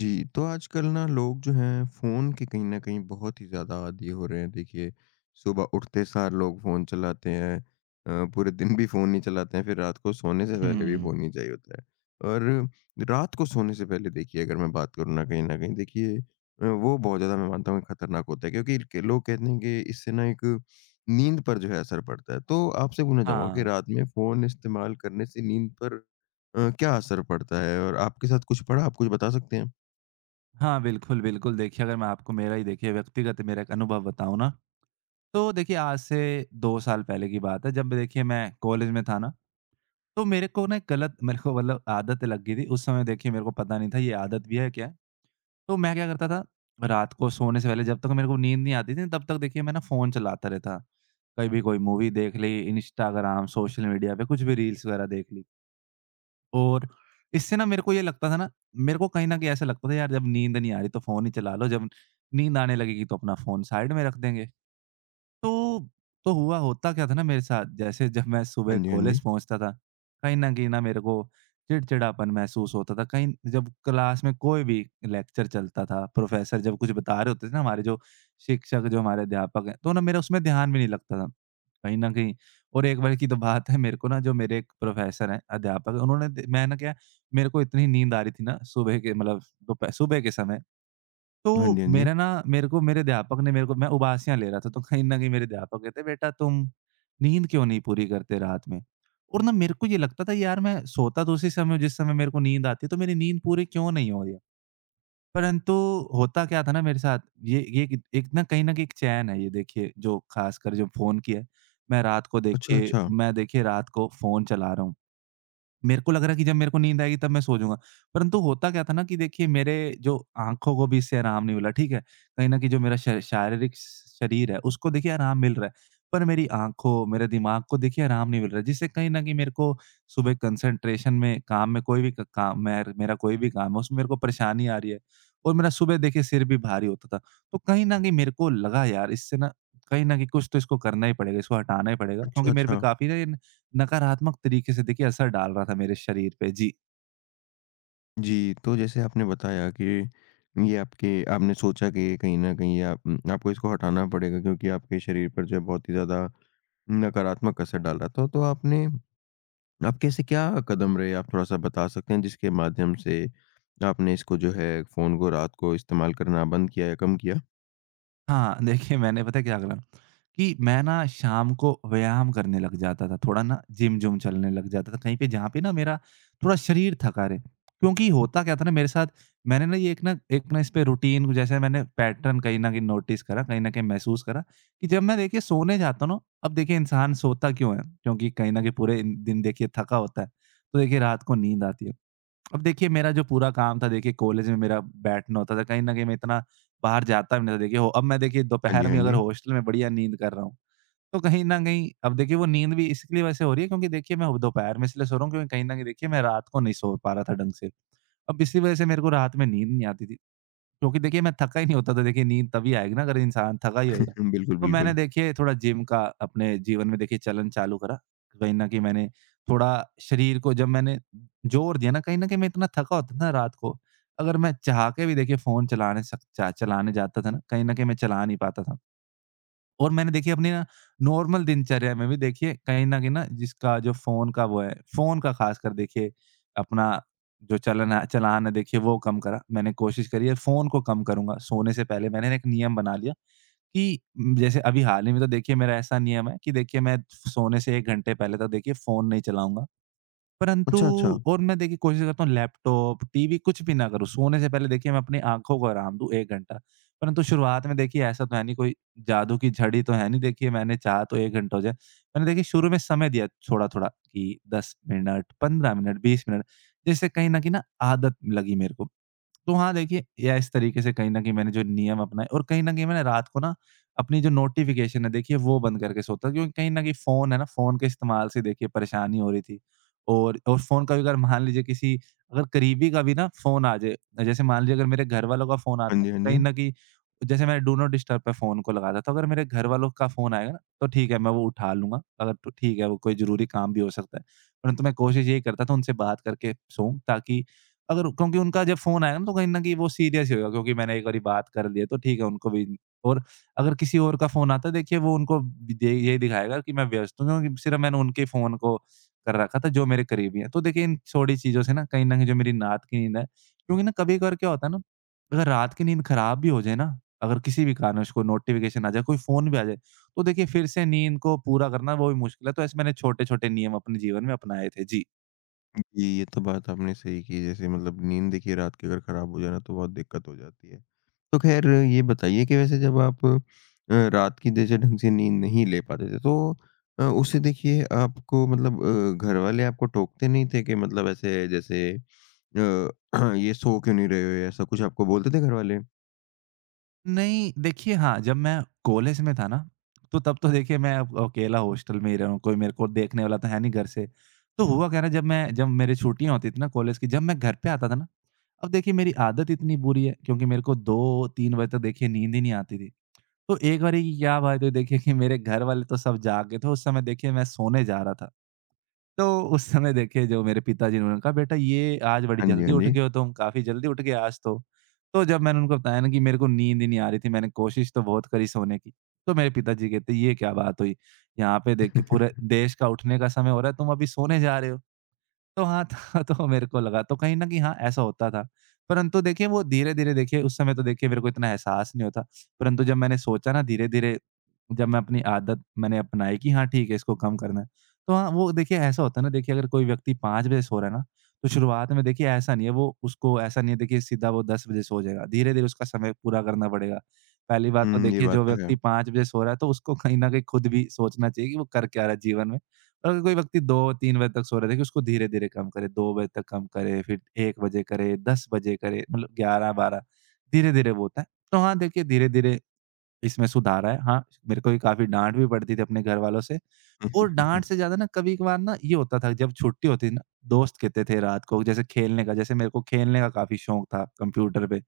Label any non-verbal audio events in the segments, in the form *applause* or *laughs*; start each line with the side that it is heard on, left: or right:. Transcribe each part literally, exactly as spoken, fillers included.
left: जी, तो आजकल ना लोग जो हैं फ़ोन के कहीं न कहीं बहुत ही ज़्यादा आदी हो रहे हैं। देखिए, सुबह उठते सार लोग फ़ोन चलाते हैं, अ, पूरे दिन भी फ़ोन ही चलाते हैं, फिर रात को सोने से पहले भी
right: हुँ।
left: फ़ोन ही चाहिए होता है। और रात को सोने से पहले देखिए अगर मैं बात करूँ ना, कहीं न कहीं, देखिए अ, वो बहुत ज़्यादा, मैं मानता हूँ कि खतरनाक होता है, क्योंकि के लोग कहते हैं कि इससे ना एक नींद पर जो है असर पड़ता है। तो आपसे पूछना चाहूँगा कि
right: हाँ।
left: रात में फ़ोन इस्तेमाल करने से नींद पर अ, क्या असर पड़ता है? और आपके साथ कुछ पड़ा? आप कुछ बता सकते हैं?
right: हाँ, बिल्कुल, बिल्कुल। देखिए, अगर मैं आपको मेरा ही देखिए व्यक्तिगत मेरा एक अनुभव बताऊँ ना, तो देखिए आज से दो साल पहले की बात है जब देखिए मैं कॉलेज में था ना, तो मेरे को ना एक गलत *laughs* मेरे को मतलब आदत लग गई थी। उस समय देखिए मेरे को पता नहीं था ये आदत भी है क्या? है। तो मैं क्या करता था, रात को सोने से पहले जब तक मेरे को नींद नहीं आती थी तब तक देखिए मैं ना फ़ोन चलाता रहता। कभी कोई मूवी देख ली, इंस्टाग्राम, सोशल मीडिया पे कुछ भी रील्स वगैरह देख ली। और इससे ना मेरे को ये लगता था ना, मेरे को कहीं न कहीं ऐसा लगता था यार जब नींद नहीं आ रही तो फ़ोन ही चला लो, जब नींद आने लगेगी तो अपना फ़ोन साइड में रख देंगे। तो तो हुआ होता क्या था ना मेरे साथ, जैसे जब मैं सुबह
left: हाँ जी, हाँ
right: कॉलेज
left: जी।
right: पहुँचता था, कहीं न कहीं ना मेरे को चिड़चिड़ापन महसूस होता था। कहीं जब क्लास में कोई भी लेक्चर चलता था, प्रोफ़ेसर जब कुछ बता रहे होते थे ना हमारे जो शिक्षक, जो हमारे अध्यापक हैं, तो ना मेरा उसमें ध्यान भी नहीं लगता था, कहीं न कहीं। और एक बार की तो बात है, मेरे को ना जो मेरे एक प्रोफ़ेसर हैं, अध्यापक हैं, उन्होंने द मैं ना क्या, मेरे को इतनी नींद आ रही थी ना सुबह के मतलब दोपह सुबह के समय,
left: हाँ
right: तो
left: जी, हाँ जी।
right: मेरा ना मेरे को मेरे अध्यापक ने मेरे को मैं उबासियाँ ले रहा था, तो कहीं न कहीं मेरे अध्यापक कहते हैं, "बेटा तुम नींद क्यों नहीं पूरी करते रात में?" और ना मेरे को ये लगता था यार मैं सोता तो उसी समय हूँ जिस समय मेरे को नींद आती है, तो मेरी नींद पूरी क्यों नहीं हो रही है? परंतु होता क्या था ना मेरे साथ, ये ये एक एक ना कहीं न कहीं एक चैन है ये देखिए जो ख़ासकर जो फ़ोन की है। मैं रात को
left: अच्छा,
right: देखिए,
left: अच्छा।
right: मैं देखिए रात को फ़ोन चला रहा हूँ। मेरे को लग रहा है कि जब मेरे को नींद आएगी तब मैं सो जाऊँगा। परंतु होता क्या था ना कि देखिए मेरे जो आँखों को भी इससे आराम नहीं मिला, ठीक है? कहीं न कहीं जो मेरा श शारीरिक शरीर है उसको देखिए आराम मिल रहा है, पर मेरी आँखों, मेरे दिमाग को देखिए आराम नहीं मिल रहा है जिससे कहीं न कहीं मेरे को सुबह कंसंट्रेशन में, काम में कोई भी क काम, मेर मेरा कोई भी काम है उसमें मेरे को परेशानी आ रही है। और मेरा सुबह देखिए सिर भी भारी होता था। तो कहीं न कहीं मेरे को लगा यार इससे ना कहीं न कहीं कुछ तो इसको करना ही पड़ेगा, इसको हटाना ही पड़ेगा क्योंकि
left: अच्छा,
right: मेरे पे
left: अच्छा।
right: काफ़ी ना ये नकारात्मक तरीके से देखिए असर डाल रहा था मेरे शरीर पे। जी।
left: जी, तो जैसे आपने बताया कि ये आपके आपने सोचा कि ये कहीं न कहीं आप आपको इसको हटाना पड़ेगा, क्योंकि आपके शरीर पर जो है बहुत ही ज़्यादा नकारात्मक असर डाल रहा था। तो आपने आपके ऐसे क्या कदम रहे, आप थोड़ा-सा बता सकते हैं जिसके माध्यम से आपने इसको जो है फ़ोन को रात को इस्तेमाल करना बंद किया या कम किया?
right: हाँ, देखिए मैंने पता है क्या करा, कि मैं ना शाम को व्यायाम करने लग जाता था, थोड़ा ना जिम-जुम चलने लग जाता था, कहीं पे जहाँ पे ना मेरा थोड़ा शरीर थका रहे। क्योंकि होता क्या था ना मेरे साथ, मैंने ना ये एक ना एक ना इस पे रूटीन जैसे मैंने पैटर्न कहीं न कहीं नोटिस करा, कहीं न कहीं महसूस करा कि जब मैं देखिए सोने जाता हूँ ना, अब देखिए इंसान सोता क्यों है? क्योंकि कहीं न कहीं पूरे इन- दिन देखिए थका होता है, तो देखिए रात को नींद आती है। अब देखिए मेरा जो पूरा काम था देखिए कॉलेज में मेरा बैठना होता था, कहीं न कहीं मैं इतना बाहर जाता भी नहीं था देखिए, हो, अब मैं देखिए
left: हाँ जी,
right: दोपहर
left: हाँ
right: में अगर
left: जी।
right: हॉस्टल में बढ़िया नींद कर रहा हूँ, तो कहीं न कहीं अब देखिए वो नींद भी इसलिए वैसे हो रही है क्योंकि देखिए मैं दोपहर में इसलिए सो रहा हूँ क्योंकि कहीं न कहीं देखिए मैं रात को नहीं सो पा रहा था ढंग से। अब इसी वज़ह से मेरे को रात में नींद नहीं आती थी। क्योंकि देखिए मैं थका ही नहीं होता था, देखिए नींद तभी आएगी ना अगर इंसान थका ही होएगा।
left: *laughs* बिल्कुल,
right: तो मैंने
left: बिल्कुल।
right: देखिए थोड़ा जिम का अपने जीवन में देखिए चलन चालू करा। कहीं न कहीं मैंने थोड़ा शरीर को जब मैंने जोर दिया ना, कहीं न कहीं मैं इतना थका होता था ना रात को, अगर मैं चाह के भी देखिए फ़ोन चलाने सक चा चलाने जाता था ना, कहीं न कहीं मैं चला नहीं पाता था। और मैंने देखिए अपनी ना नॉर्मल दिनचर्या में भी देखिए कहीं न कहीं ना जिसका जो फ़ोन का वो है, फ़ोन का ख़ासकर देखिए अपना जो चलन है चलान है देखिए वो कम करा। मैंने कोशिश करी है फ़ोन को कम करूँगा, सोने से पहले मैंने ना एक नियम बना लिया कि उम, जैसे अभी हाल ही में तो देखिए मेरा ऐसा नियम है कि देखिए मैं सोने से एक घंटे पहले तो देखिए फ़ोन नहीं चलाऊँगा। परंतु
left: अच्छा, अच्छा।
right: और मैं देखिए कोशिश करता हूँ लैपटॉप, टीवी कुछ भी ना करूँ, सोने से पहले देखिए मैं अपनी आँखों को आराम दूँ एक घंटा। परंतु शुरुआत में देखिए ऐसा तो है नहीं कोई, जादू की झड़ी तो है नहीं देखिए मैंने चाहा तो एक घंटा हो जाए। मैंने देखिए शुरू में समय दिया थोड़ा-थोड़ा कि दस मिनट, पंद्रह मिनट, बीस मिनट, जिससे कहीं न कहीं ना आदत लगी मेरे को। तो हाँ, देखिए, या इस तरीके से कहीं न कहीं मैंने जो नियम अपनाए और कहीं न कहीं मैंने रात को ना अपनी जो नोटिफ़िकेशन है, देखिए वो बंद करके सोता, क्योंकि कहीं न कहीं फ़ोन है ना, फ़ोन के इस्तेमाल से देखिए परेशानी हो रही थी। और और फ़ोन का भी अगर मान लीजिए किसी, अगर करीबी का भी ना फ़ोन आ जाए, जैसे मान लीजिए अगर मेरे घर वालों का फ़ोन
left: हाँ
right: आता है,
left: जी, हाँ जी।
right: कहीं न कहीं जैसे मैंने डू नॉट डिस्टर्ब पे फ़ोन को लगा था, तो अगर मेरे घर वालों का फ़ोन आएगा ना, तो ठीक है, मैं वो उठा लूँगा। अगर तो ठीक है, वो कोई ज़रूरी काम भी हो सकता है। परंतु मैं कोशिश यही करता था उनसे बात करके सोऊँ, ताकि अगर, क्योंकि उनका जब फ़ोन आएगा ना तो कहीं न कहीं वो सीरियस ही होगा क्योंकि मैंने एक बारी बात कर ली है तो ठीक है, उनको भी, और अगर किसी और का फ़ोन आता है देखिए वो उनको दे यही दिखाएगा कि मैं व्यस्त हूँ, क्योंकि सिर्फ़ मैंने उनके फ़ोन को कर रखा था जो मेरे करीबी हैं। तो देखिए इन छोटी चीज़ों से ना कहीं न कहीं जो मेरी रात की नींद है, क्योंकि ना कभी-कभार क्या होता है ना, अगर रात की नींद ख़राब भी हो जाए ना, अगर किसी भी कारणवश कोई नोटिफ़िकेशन आ जाए, कोई फ़ोन भी आ जाए, तो देखिए फिर से नींद को पूरा करना वो भी मुश्किल है। तो ऐसे मैंने छोटे-छोटे नियम अपने जीवन में अपनाए थे। जी।
left: जी, ये तो बात आपने सही की। जैसे मतलब नींद देखिए, रात की अगर खराब हो जाए ना, तो बहुत दिक्कत हो जाती है। तो ख़ैर ये बताइए कि वैसे जब आप अ, रात की जैसे ढंग से नींद नहीं ले पाते थे, तो अ, उससे देखिए आपको, मतलब अ, घर वाले आपको टोकते नहीं थे कि मतलब ऐसे जैसे अ, *clears throat* ये सो क्यों नहीं रहे हो, या ऐसा कुछ आपको बोलते थे घर वाले?
right: नहीं, देखिए हाँ, जब मैं कॉलेज में था ना, तो तब तो देखिए मैं अब अकेला हॉस्टल में ही रहा हूँ, कोई मेरे को देखने वाला तो है नहीं घर से। तो हुआ क्या ना जब मैं जब मेरी छुट्टियाँ होती थी ना कॉलेज की, जब मैं घर पे आता था ना, अब देखिए मेरी आदत इतनी बुरी है क्योंकि मेरे को दो तीन बजे तक देखिए नींद ही नहीं आती थी। तो एक बारी की क्या बात हुई देखिए कि मेरे घर वाले तो सब जाग गए थे, उस समय देखिए मैं सोने जा रहा था। तो उस समय देखिए जो मेरे पिताजी ने उन्होंने कहा, "बेटा ये आज बड़ी
left: हाँ जी,
right: जल्दी
left: हाँ
right: उठ
left: जी।
right: गए हो तुम, काफ़ी जल्दी उठ गए आज तो।" तो जब मैंने उनको बताया ना कि मेरे को नींद ही नहीं आ रही थी, मैंने कोशिश तो बहुत करी सोने की, तो मेरे पिताजी कहते, "ये क्या बात हुई? यहाँ पे देख के पूरे
left: *laughs*
right: देश का उठने का समय हो रहा है, तुम अभी सोने जा रहे हो।" तो हाँ *laughs* था तो मेरे को लगा तो कहीं न कहीं हाँ, ऐसा होता था। परंतु देखिए वो धीरे-धीरे देखिए उस समय तो देखिए मेरे को इतना एहसास नहीं होता। परंतु जब मैंने सोचा ना धीरे-धीरे जब मैं अपनी आदत मैंने अपनाई कि हाँ ठीक है इसको कम करना है। तो हाँ, वो देखिए ऐसा होता है ना देखिए अगर कोई व्यक्ति पाँच बजे सो रहा है ना, तो शुरुआत में देखिए ऐसा नहीं है वो उसको ऐसा नहीं है देखिए सीधा वो दस बजे सो जाएगा। धीरे-धीरे उसका समय पूरा करना पड़ेगा। पहली बात तो
left: हुँ, ये
right: देखिए
left: बात
right: जो
left: तो है।
right: व्यक्ति पाँच बजे सो रहा है तो उसको कहीं न कहीं खुद भी सोचना चाहिए कि वो कर क्या रहा है जीवन में। अगर कोई व्यक्ति दो तीन बजे तक सो रहा है, देखिए उसको धीरे-धीरे कम करे, दो बजे तक कम करे, फिर एक बजे करे, दस बजे करे, मतलब ग्यारह बारह धीरे-धीरे वो होता है। तो हाँ, देखिए धीरे-धीरे इसमें सुधार आया। हाँ, मेरे को भी काफ़ी डाँट भी पड़ती थी अपने घर वालों से और डाँट से
left: *laughs*
right: ज़्यादा ना कभी-कभार ना ये होता था जब छुट्टी होती थी ना, दोस्त कहते थे रात को जैसे खेलने का, जैसे मेरे को खेलने का काफ़ी शौक था कंप्यूटर पे।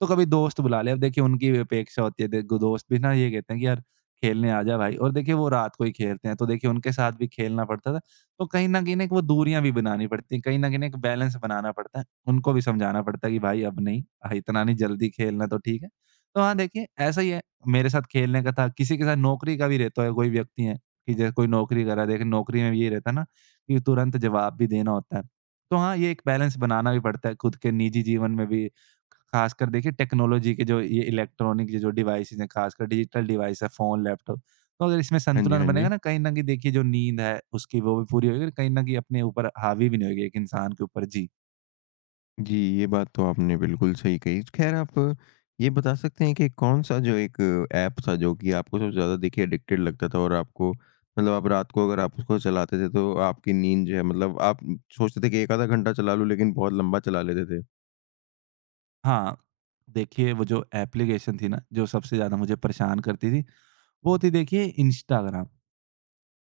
right: तो कभी दोस्त बुला ले, अब देखिए उनकी भी अपेक्षा होती है, देखो दोस्त भी ना ये कहते हैं कि यार खेलने आ जा भाई, और देखिए वो रात को ही खेलते हैं तो देखिए उनके साथ भी खेलना पड़ता था। तो कहीं ना कहीं ना एक वो दूरियां भी बनानी पड़ती हैं, कहीं ना कहीं ना एक बैलेंस बनाना पड़ता है। उनको भी समझाना पड़ता है कि भाई अब नहीं आ, इतना नहीं जल्दी खेलना तो ठीक है। तो हाँ देखिए ऐसा ही है। मेरे साथ खेलने का था, किसी के साथ नौकरी का भी रहता है, कोई व्यक्ति है कि जैसे कोई नौकरी कर रहा है, देखे नौकरी में भी ये रहता है ना कि तुरंत जवाब भी देना होता है। तो हाँ ये एक बैलेंस बनाना भी पड़ता है खुद के निजी जीवन में भी। खासकर देखिए टेक्नोलॉजी के जो ये इलेक्ट्रॉनिक ये जो डिवाइसेज़ हैं, खासकर डिजिटल डिवाइस है, फ़ोन, लैपटॉप, तो अगर इसमें
left: हाँ जी,
right: संतुलन
left: हाँ जी।
right: बनेगा ना, कहीं न कहीं देखिए जो नींद है, उसकी वो भी पूरी होएगी और कहीं न कहीं अपने ऊपर हावी भी नहीं होएगी एक इंसान के ऊपर। जी।
left: जी, ये बात तो आपने बिल्कुल सही कही। ख़ैर आप ये बता सकते हैं कि कौन-सा जो एक ऐप था जो कि आपको सबसे ज़्यादा देखिए एडिक्टेड लगता था, और आपको, मतलब आप रात को अगर आप उसको चलाते थे, तो आपकी नींद जो है, मतलब आप सोचते थे कि एक आधा घंटा चला लूँ, लेकिन बहुत लंबा चला लेते थे?
right: हाँ, देखिए वो जो एप्लीकेशन थी ना, जो सबसे ज़्यादा मुझे परेशान करती थी, वो थी देखिए इंस्टाग्राम।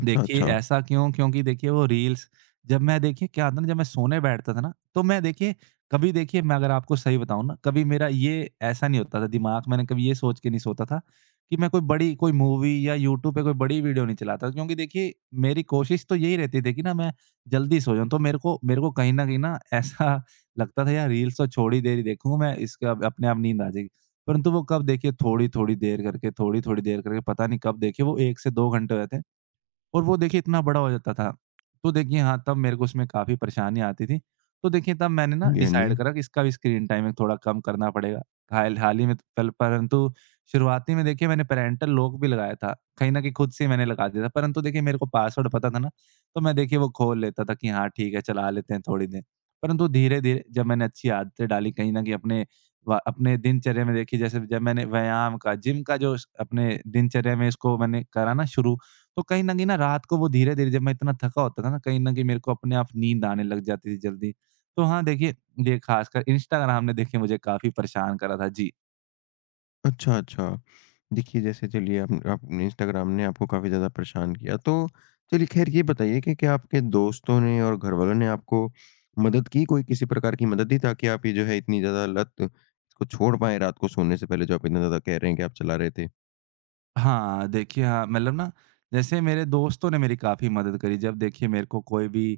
left: अच्छा,
right: देखिए,
left: अच्छा।
right: ऐसा क्यों? क्योंकि देखिए वो रील्स, जब मैं देखिए क्या होता है ना, जब मैं सोने बैठता था ना, तो मैं देखिए कभी देखिए मैं, अगर आपको सही बताऊँ ना, कभी मेरा ये ऐसा नहीं होता था, दिमाग मैंने कभी ये सोच के नहीं सोता था कि मैं कोई बड़ी कोई मूवी या यूट्यूब पे कोई बड़ी वीडियो नहीं चलाता, क्योंकि देखिए मेरी कोशिश तो यही रहती थी कि ना मैं जल्दी सो जाऊँ। तो मेरे को मेरे को कहीं न कहीं ना ऐसा *laughs* लगता था, यार रील्स तो छोड़ी देर ही देखूँगा मैं, इसका अपने आप नींद आ जाएगी। परंतु वो कब देखिए थोड़ी-थोड़ी देर करके, थोड़ी-थोड़ी देर करके पता नहीं कब देखिए वो एक से दो घंटे हो जाते हैं। और वो देखिए इतना बड़ा हो जाता था। तो देखिए हाँ, तब मेरे को उसमें काफ़ी परेशानियाँ आती थी। तो देखिए तब मैंने ना
left: हाँ जी, हाँ जी।
right: डिसाइड करा कि इसका भी स्क्रीन टाइम थोड़ा कम करना पड़ेगा। हाल हाल ही में पल परंतु शुरुआती में देखिए मैंने पैरेंटल लॉक भी लगाया था। कहीं न कहीं खुद से ही मैंने लगा दिया था। परंतु देखिए मेरे को पासवर्ड पता था ना, तो मैं देखिए वो खोल लेता था कि हाँ, ठीक है चला लेते हैं थोड़ी देर। परंतु धीरे-धीरे जब मैंने अच्छी आदतें डाली कहीं न कहीं अपने व अपने दिनचर्या में देखी, जैसे जब मैंने व्यायाम का, जिम का, जो स अपने दिनचर्या में इसको मैंने करा ना शुरू, तो कहीं न कहीं ना रात को वो धीरे-धीरे जब मैं इतना थका होता था ना, कहीं न कहीं मेरे को अपने आप नींद आने लग जाती थी जल्दी। तो हाँ, देखिए ये ख़ासकर इंस्टाग्राम ने देखिए मुझे काफ़ी परेशान करा था। जी।
left: अच्छा, अच्छा। देखिए, जैसे चलिए, आप आपने इंस्टाग्राम ने आपको काफ़ी ज़्यादा परेशान किया, तो चलिए ख़ैर ये बताइए कि क्या आपके दोस्तों ने और घरवालों ने आपको मदद की? कोई किसी प्रकार की मदद दी ताकि आप ये जो है इतनी ज़्यादा लत को छोड़ पाएँ, रात को सोने से पहले जो आप इतना ज़्यादा कह रहे हैं कि आप चला रहे थे?
right: हाँ, देखिए हाँ, मतलब ना जैसे मेरे दोस्तों ने मेरी काफ़ी मदद करी। जब देखिए मेरे को कोई भी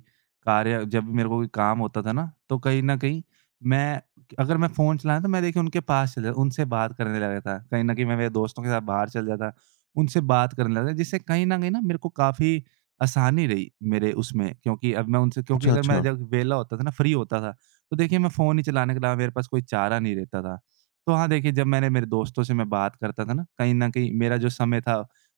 right: कार्य, जब भी मेरे को कोई काम होता था ना, तो कहीं न कहीं मैं, अगर मैं फ़ोन चला रहा तो मैं देखिए उनके पास चला, उनसे बात करने लगा था। कहीं न कहीं मैं मेरे दोस्तों के साथ बाहर चल जाता, उनसे बात करने लगा था, जिससे कहीं न कहीं ना मेरे को काफ़ी आसानी रही मेरे उसमें, क्योंकि अब मैं उनसे, क्योंकि
left: अच्छा,
right: अगर मैं
left: अच्छा।
right: जब वेला होता था ना, फ्री होता था, तो देखिए मैं फ़ोन ही चलाने के अलावा मेरे पास कोई चारा नहीं रहता था। तो हाँ, देखिए जब मैंने मेरे दोस्तों से मैं बात करता था ना, कहीं न कहीं मेरा जो समय था,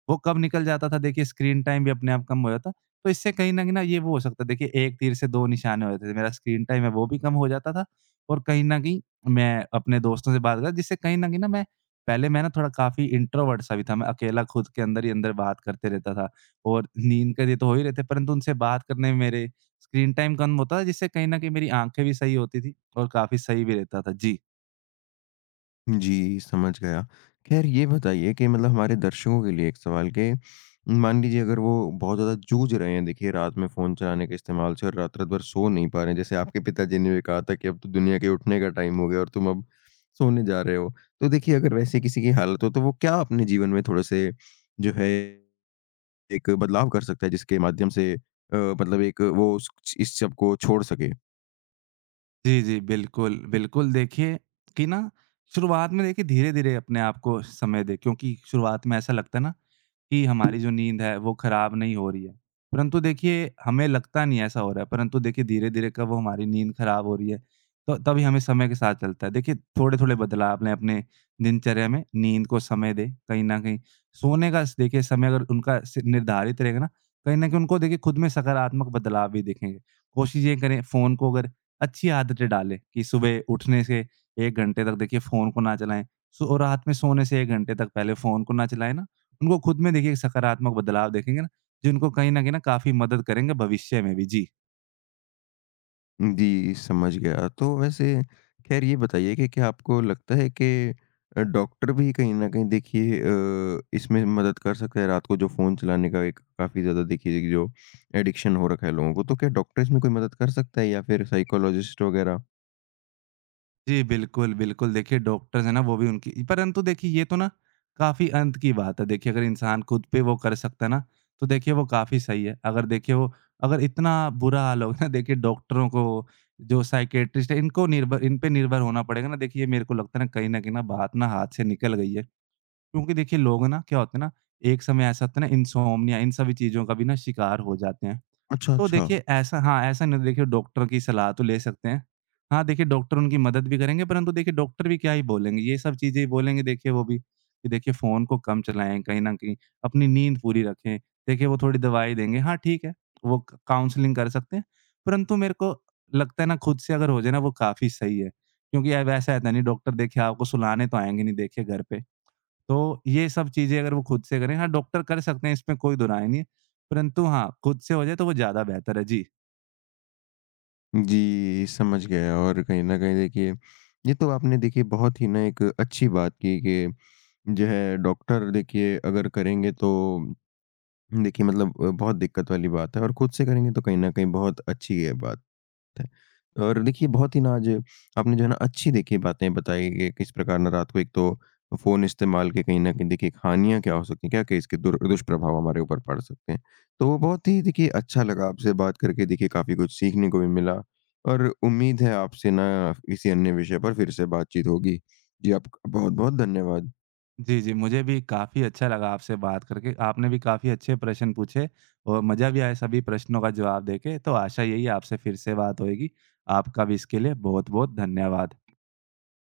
right: वो कब निकल जाता था देखिए, स्क्रीन टाइम भी अपने आप कम हो जाता। तो इससे कहीं न कहीं ना ये वो हो सकता है, देखिए एक तीर से दो निशाने हो जाते थे। मेरा स्क्रीन टाइम है वो भी कम हो जाता था और कहीं न कहीं मैं अपने दोस्तों से बात करता, जिससे कहीं न कहीं ना मैं, पहले मैं ना थोड़ा काफ़ी इंट्रोवर्ट सा भी था। मैं अकेला खुद के अंदर ही अंदर बात करते रहता था और नींद के लिए तो हो ही रहे थे, परंतु उनसे बात करने में मेरे स्क्रीन टाइम कम होता था, जिससे कहीं न कहीं मेरी आँखें भी सही होती थी और काफ़ी सही भी रहता था। जी।
left: जी, समझ गया। ख़ैर ये बताइए कि मतलब हमारे दर्शकों के लिए एक सवाल के, मान लीजिए अगर वो बहुत ज़्यादा जूझ रहे हैं, देखिए रात में फ़ोन चलाने के इस्तेमाल से, और रात-रात भर सो नहीं पा रहे हैं। जैसे आपके पिताजी ने भी कहा था कि अब तो दुनिया के उठने का टाइम हो गया और तुम अब सोने जा रहे हो। तो देखिए अगर वैसे किसी की हालत हो, तो वो क्या अपने जीवन में थोड़े-से जो है एक बदलाव कर सकता है, जिसके माध्यम से अ, मतलब एक वो उस इस सब को छोड़ सके?
right: जी, जी, बिल्कुल, बिल्कुल। देखिए कि ना शुरुआत में देखिए धीरे-धीरे अपने आप को समय दें, क्योंकि शुरुआत में ऐसा लगता है ना कि हमारी जो नींद है वो खराब नहीं हो रही है। परंतु देखिए हमें लगता नहीं ऐसा हो रहा है, परंतु देखिए धीरे-धीरे कब वो हमारी नींद खराब हो रही है, तो तभी हमें समय के साथ चलता है। देखिए थोड़े-थोड़े बदलाव लें अपने दिनचर्या में, नींद को समय दें कहीं न कहीं। सोने का स देखिए समय अगर उनका स निर्धारित रहेगा ना, कहीं न कहीं उनको देखिए खुद में सकारात्मक बदलाव भी दिखेंगे। कोशिश ये करें, फ़ोन को अगर अच्छी आदतें डालें कि सुबह उठने से एक घंटे तक देखिए फ़ोन को ना चलाएँ, सो और रात में सोने से एक घंटे तक पहले फ़ोन को ना चलाएँ ना। उनको खुद में देखिए एक सकारात्मक बदलाव देखेंगे ना, जो उनको कहीं न कहीं ना काफ़ी मदद करेंगे भविष्य में भी। जी।
left: जी, समझ गया। तो वैसे ख़ैर ये बताइए कि क्या आपको लगता है कि अ, डॉक्टर भी कहीं न कहीं देखिए अ, इसमें मदद कर सकता है, रात को जो फ़ोन चलाने का एक काफ़ी ज़्यादा, देखिए कि जो एडिक्शन हो रखा है लोगों को, तो क्या डॉक्टर इसमें कोई मदद कर सकता है, या फिर साइकोलॉजिस्ट वग़ैरह?
right: जी, बिल्कुल, बिल्कुल। देखिए डॉक्टर्स हैं ना वो भी उनकी, परंतु देखिए ये तो ना काफ़ी अंत की बात है। देखिए अगर इंसान खुद पे वो कर सकता है ना, तो देखिए वो काफ़ी सही है। अगर देखिए वो, अगर इतना बुरा हाल होगा ना, देखिए डॉक्टरों को, जो साइकियाट्रिस्ट है, इनको निर्भर, इन पे निर्भर होना पड़ेगा ना, देखिए ये मेरे को लगता है ना कहीं न कहीं ना बात ना हाथ से निकल गई है। क्योंकि देखिए लोग ना क्या होते हैं ना, एक समय ऐसा होता है ना इनसोम्निया इन सभी चीज़ों का भी ना शिकार हो जाते हैं।
left: अच्छा,
right: तो
left: अच्छा।
right: देखिए ऐसा, हाँ, ऐसा नहीं, देखिए डॉक्टर की सलाह तो ले सकते हैं। हाँ, देखिए डॉक्टर उनकी मदद भी करेंगे, परंतु देखिए डॉक्टर भी क्या ही बोलेंगे, ये सब चीज़ें ही बोलेंगे देखिए वो भी, कि देखिए फ़ोन को कम चलाएँ कहीं न कहीं, अपनी नींद पूरी रखें। देखिए वो थोड़ी दवाई देंगे, हाँ ठीक है, वो क काउंसलिंग कर सकते हैं। परंतु मेरे को लगता है ना, खुद से अगर हो जाए ना वो काफ़ी सही है, क्योंकि अब ऐसा रहता नहीं, डॉक्टर देखिए आपको सुलाने तो आएँगे नहीं देखिए घर पे। तो ये सब चीज़ें अगर वो खुद से करें, हाँ, डॉक्टर कर सकते हैं, इसमें कोई दोराय नहीं है। परंतु हाँ, खुद से हो जाए तो वो ज़्यादा बेहतर है। जी।
left: जी, समझ गया। और कहीं न कहीं देखिए, ये तो आपने देखिए बहुत ही ना एक अच्छी बात की, कि जो है डॉक्टर देखिए अगर करेंगे, तो देखिए मतलब अ, बहुत दिक्कत वाली बात है, और खुद से करेंगे तो कहीं न कहीं बहुत अच्छी ये बात है। और देखिए बहुत ही ना आज आपने जो है ना अच्छी देखिए बातें बताई, कि किस प्रकार ना रात को एक तो फ़ोन इस्तेमाल के कहीं न कहीं देखिए हानियाँ क्या हो सकती हैं, क्या-क्या इसके दुर दुष्प्रभाव हमारे ऊपर पड़ सकते हैं। तो बहुत ही देखिए अच्छा लगा आपसे बात करके, देखिए काफ़ी कुछ सीखने को भी मिला, और उम्मीद है आपसे ना किसी अन्य विषय पर फिर से बातचीत होगी। जी, आपका बहुत-बहुत धन्यवाद।
right: जी, जी, मुझे भी काफ़ी अच्छा लगा आपसे बात करके। आपने भी काफ़ी अच्छे प्रश्न पूछे और मज़ा भी आया सभी प्रश्नों का जवाब देके। तो आशा यही है आपसे फिर से बात होएगी। आपका भी इसके लिए बहुत-बहुत धन्यवाद।